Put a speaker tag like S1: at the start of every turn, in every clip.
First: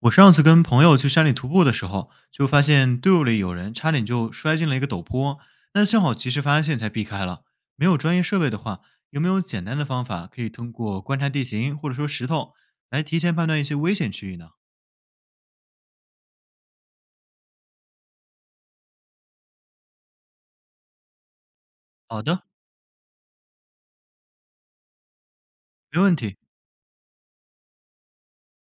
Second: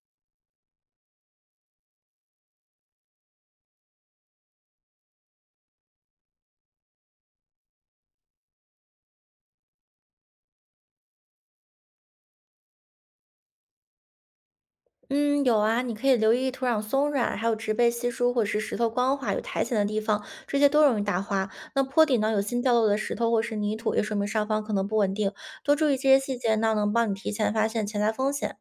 S1: 我上次跟朋友去山里徒步的时候，就发现队伍里有人差点就摔进了一个陡坡，那幸好及时发现才避开了。没有专业设备的话，有没有简单的方法可以通过观察地形或者说石头来提前判断一些危险区域呢？
S2: 嗯，有啊，你可以留意土壤松软，还有植被稀疏或者是石头光滑、有苔藓的地方，这些都容易打滑。那坡底
S1: 好
S2: 呢，有
S1: 的，
S2: 新掉落的石头或是泥土，也说明上方可能不稳定。多注意
S1: 没
S2: 这
S1: 问
S2: 些细
S1: 题。
S2: 节呢，能帮你提前发现潜在风险。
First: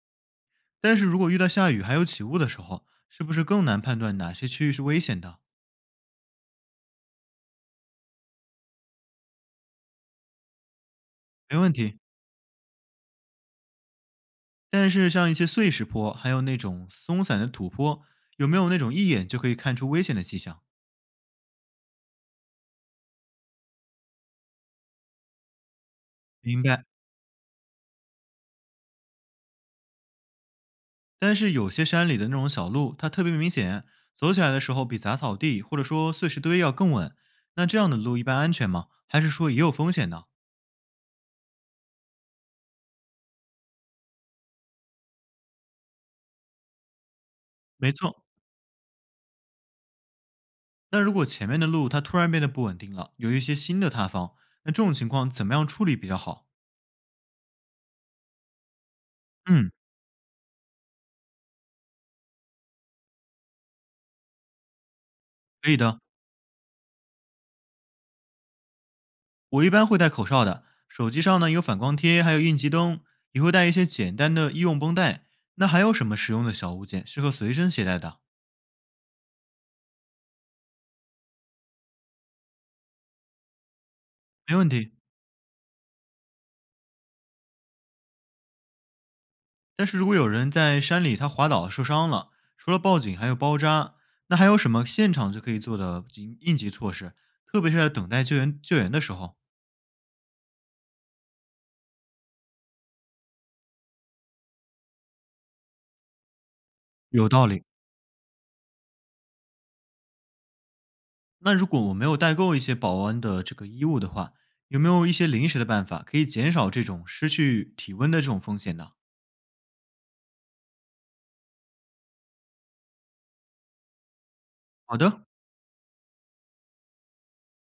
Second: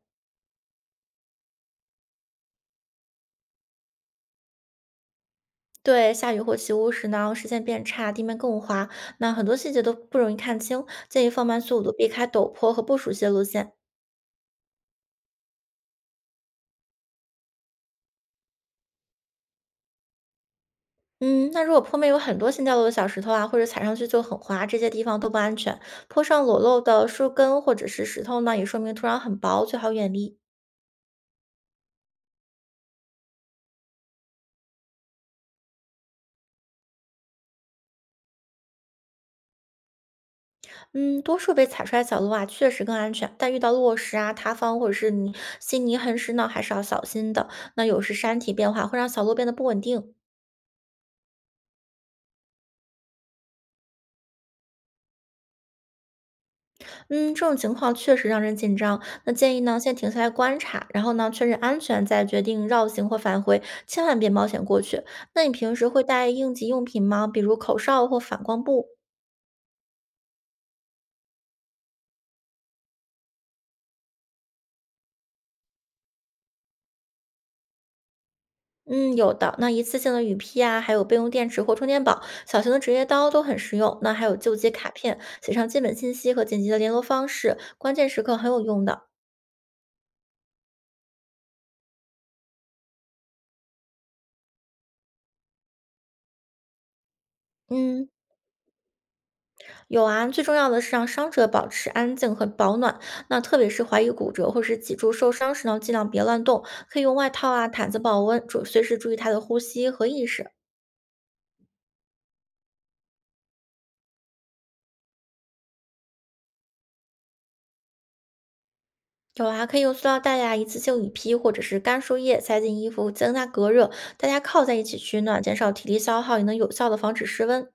S1: 但是如果遇到下雨还有起雾的时候，是不是更难判断哪些区域是危险的？
S2: 对，下雨或起雾时呢，视线变差，地面更滑，那很多细节都不容易看清，建议放
S1: 没
S2: 慢
S1: 问
S2: 速度，
S1: 题。
S2: 避开陡坡和不熟悉的路线。
S1: 但是像一些碎石坡，还有那种松散的土坡，有没有那种一眼就可以看出危险的迹象？
S2: 嗯，那如果坡面有很多新掉落的小石头啊，或者踩上去就很滑，这些地方都不安全。坡上裸
S1: 明
S2: 露
S1: 白。
S2: 的树根或者是石头呢，也说明土壤很薄，最好远离。
S1: 但是有些山里的那种小路，它特别明显，走起来的时候比杂草地或者说碎石堆要更稳。那这样的路一般安全吗？还是说也有风险呢？
S2: 嗯，多数被踩出来的小路啊，确实更安全，但遇到落石啊、塌方或者是泥稀泥横石呢，还是要小心的。那
S1: 没
S2: 有时
S1: 错，
S2: 山体变化会让小路变得不稳定。
S1: 那如果前面的路它突然变得不稳定了，有一些新的塌方，那这种情况怎么样处理比较好？
S2: 嗯，这种情况确实让人紧张。那建议
S1: 嗯，
S2: 呢，先停下来观察，然后呢，确认安全，再决定绕行或返回，千万别冒险过去。那你
S1: 可
S2: 平
S1: 以
S2: 时
S1: 的。
S2: 会带应急用品吗？比如口哨或反光布？
S1: 我一般会戴口哨的，手机上呢有反光贴，还有应急灯，也会带一些简单的医用绷带。那还有什么实用的小物件适合随身携带的？
S2: 嗯，有的。那一次性的雨披啊，还有备用电池或充电宝，小型的职业刀都很实用。那还有救
S1: 没
S2: 急
S1: 问
S2: 卡
S1: 题。
S2: 片，写上基本信息和紧急的联络方式，关键时刻很有用的。
S1: 但是如果有人在山里他滑倒受伤了，除了报警还有包扎，那还有什么现场就可以做的应急措施？特别是在
S2: 嗯。
S1: 等待救援的时候，
S2: 有啊，最重要的是让伤者保持安静和保暖。那特别是怀疑骨折或是脊柱受伤时呢，尽量别乱动，可以用外
S1: 有道
S2: 套
S1: 理。
S2: 啊、毯子保温，注随时注意他的呼吸和意识。
S1: 那如果我没有带够一些保温的这个衣物的话，有没有一些临时的办法可以减少这种失去体温的这种风险呢？
S2: 有啊，可以用塑料袋呀、一次性雨披或者是干树叶塞进衣服，增加隔热。大家靠在一起
S1: 好
S2: 取
S1: 的，
S2: 暖，减少体力消耗，也能有效的防止失温。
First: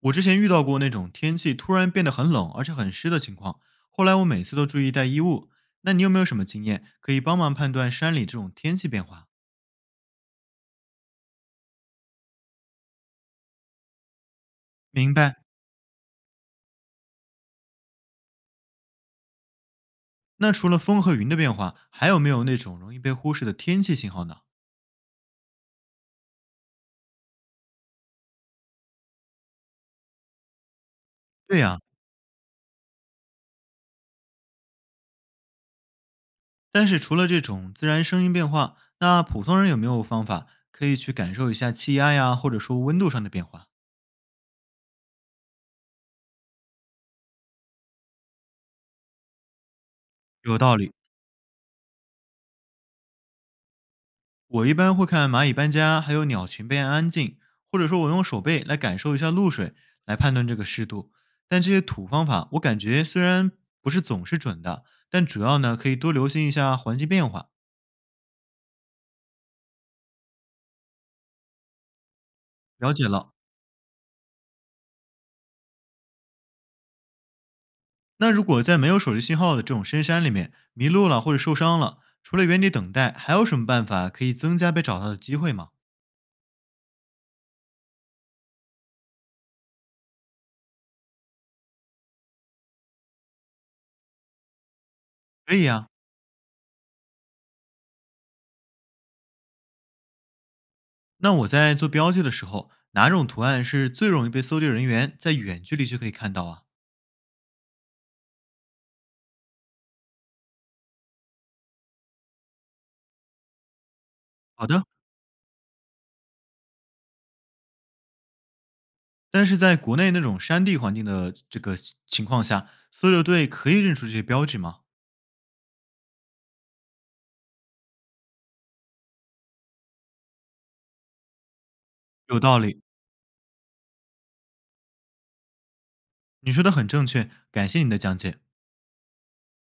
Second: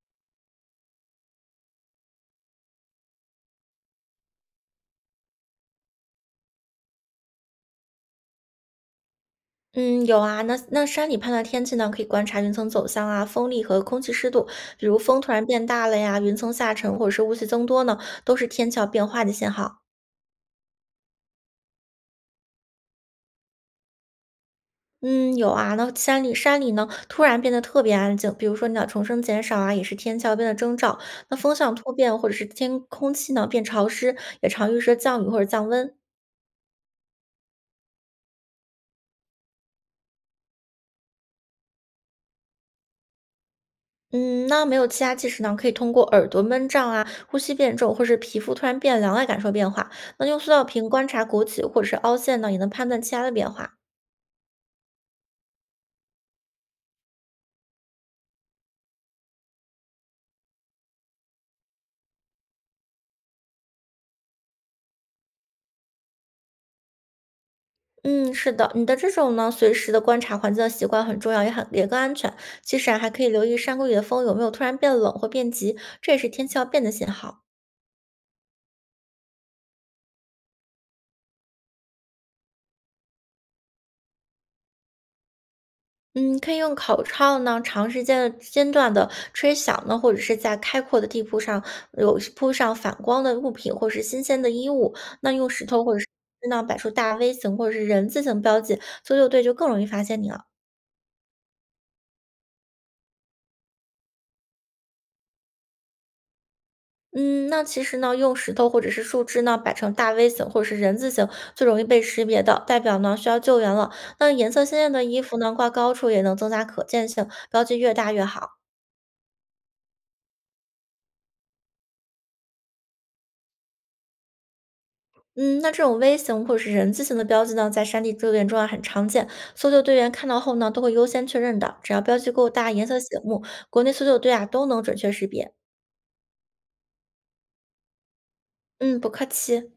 S1: 我之前遇到过那种天气突然变得很冷而且很湿的情况，后来我每次都注意带衣物。那你有没有什么经验可以帮忙判断山里这种天气变化？
S2: 嗯，有啊，那山里判断天气呢，可以观察云层走向啊、风力和空气湿度。比如
S1: 明
S2: 风突
S1: 白。
S2: 然变大了呀，云层下沉或者是雾气增多呢，都是天气要变化的信号。
S1: 那除了风和云的变化，还有没有那种容易被忽视的天气信号呢？
S2: 嗯，有啊。那山里呢，突然变得特别安静，比如说鸟虫声减少啊，也是天气变得征兆。那风
S1: 对
S2: 向
S1: 呀、
S2: 突变，或者是天空气呢变潮湿，也常预示着降雨或者降温。
S1: 但是除了这种自然声音变化，那普通人有没有方法可以去感受一下气压呀，或者说温度上的变化？
S2: 嗯，那没有气压计时呢，可以通过耳朵闷胀啊、呼吸变重，或是皮肤突然变凉来感受变化。那用塑
S1: 有
S2: 料
S1: 道
S2: 瓶
S1: 理，
S2: 观察鼓起或者是凹陷呢，也能判断气压的变化。
S1: 我一般会看蚂蚁搬家，还有鸟群变安静，或者说我用手背来感受一下露水，来判断这个湿度。但这些土方法，我感觉虽然不是总是准的，但主要呢可以多留心一下环境变化。
S2: 嗯，是的，你的这种呢，随时的观察环境的习惯很重要，也更安全。其实
S1: 了
S2: 啊，
S1: 解
S2: 还可以
S1: 了。
S2: 留意山谷里的风有没有突然变冷或变急，这也是天气要变的信号。
S1: 那如果在没有手机信号的这种深山里面迷路了或者受伤了，除了原地等待，还有什么办法可以增加被找到的机会吗？
S2: 嗯，可以用口哨呢，长时间的间断的吹响呢，或者是在开阔的地铺上有铺上反光的物品或是新鲜的衣物，那用
S1: 可
S2: 石
S1: 以
S2: 头
S1: 呀。
S2: 或者是呢摆出大 V 型或者是人字形标记，搜救队就更容易发现你了。
S1: 那我在做标记的时候，哪种图案是最容易被搜救人员在远距离就可以看到啊？
S2: 嗯，那其实呢，用石头或者是树枝呢摆成大 V 型或者是人字形，最容易被识别的，代表呢需要救援了。那颜色
S1: 好
S2: 鲜
S1: 的。
S2: 艳的衣服呢挂高处也能增加可见性，标记越大越好。
S1: 但是在国内那种山地环境的这个情况下，搜救队可以认出这些标志吗？
S2: 嗯，那这种 V 型或者是人字形的标记呢，在山地救援中啊很常见，搜救队员看到后呢都会优先确认的。只要标记
S1: 有
S2: 够
S1: 道
S2: 大，
S1: 理，
S2: 颜色醒目，国内搜救队啊都能准确识别。
S1: 你说的很正确，感谢你的讲解。
S2: 嗯，不客气。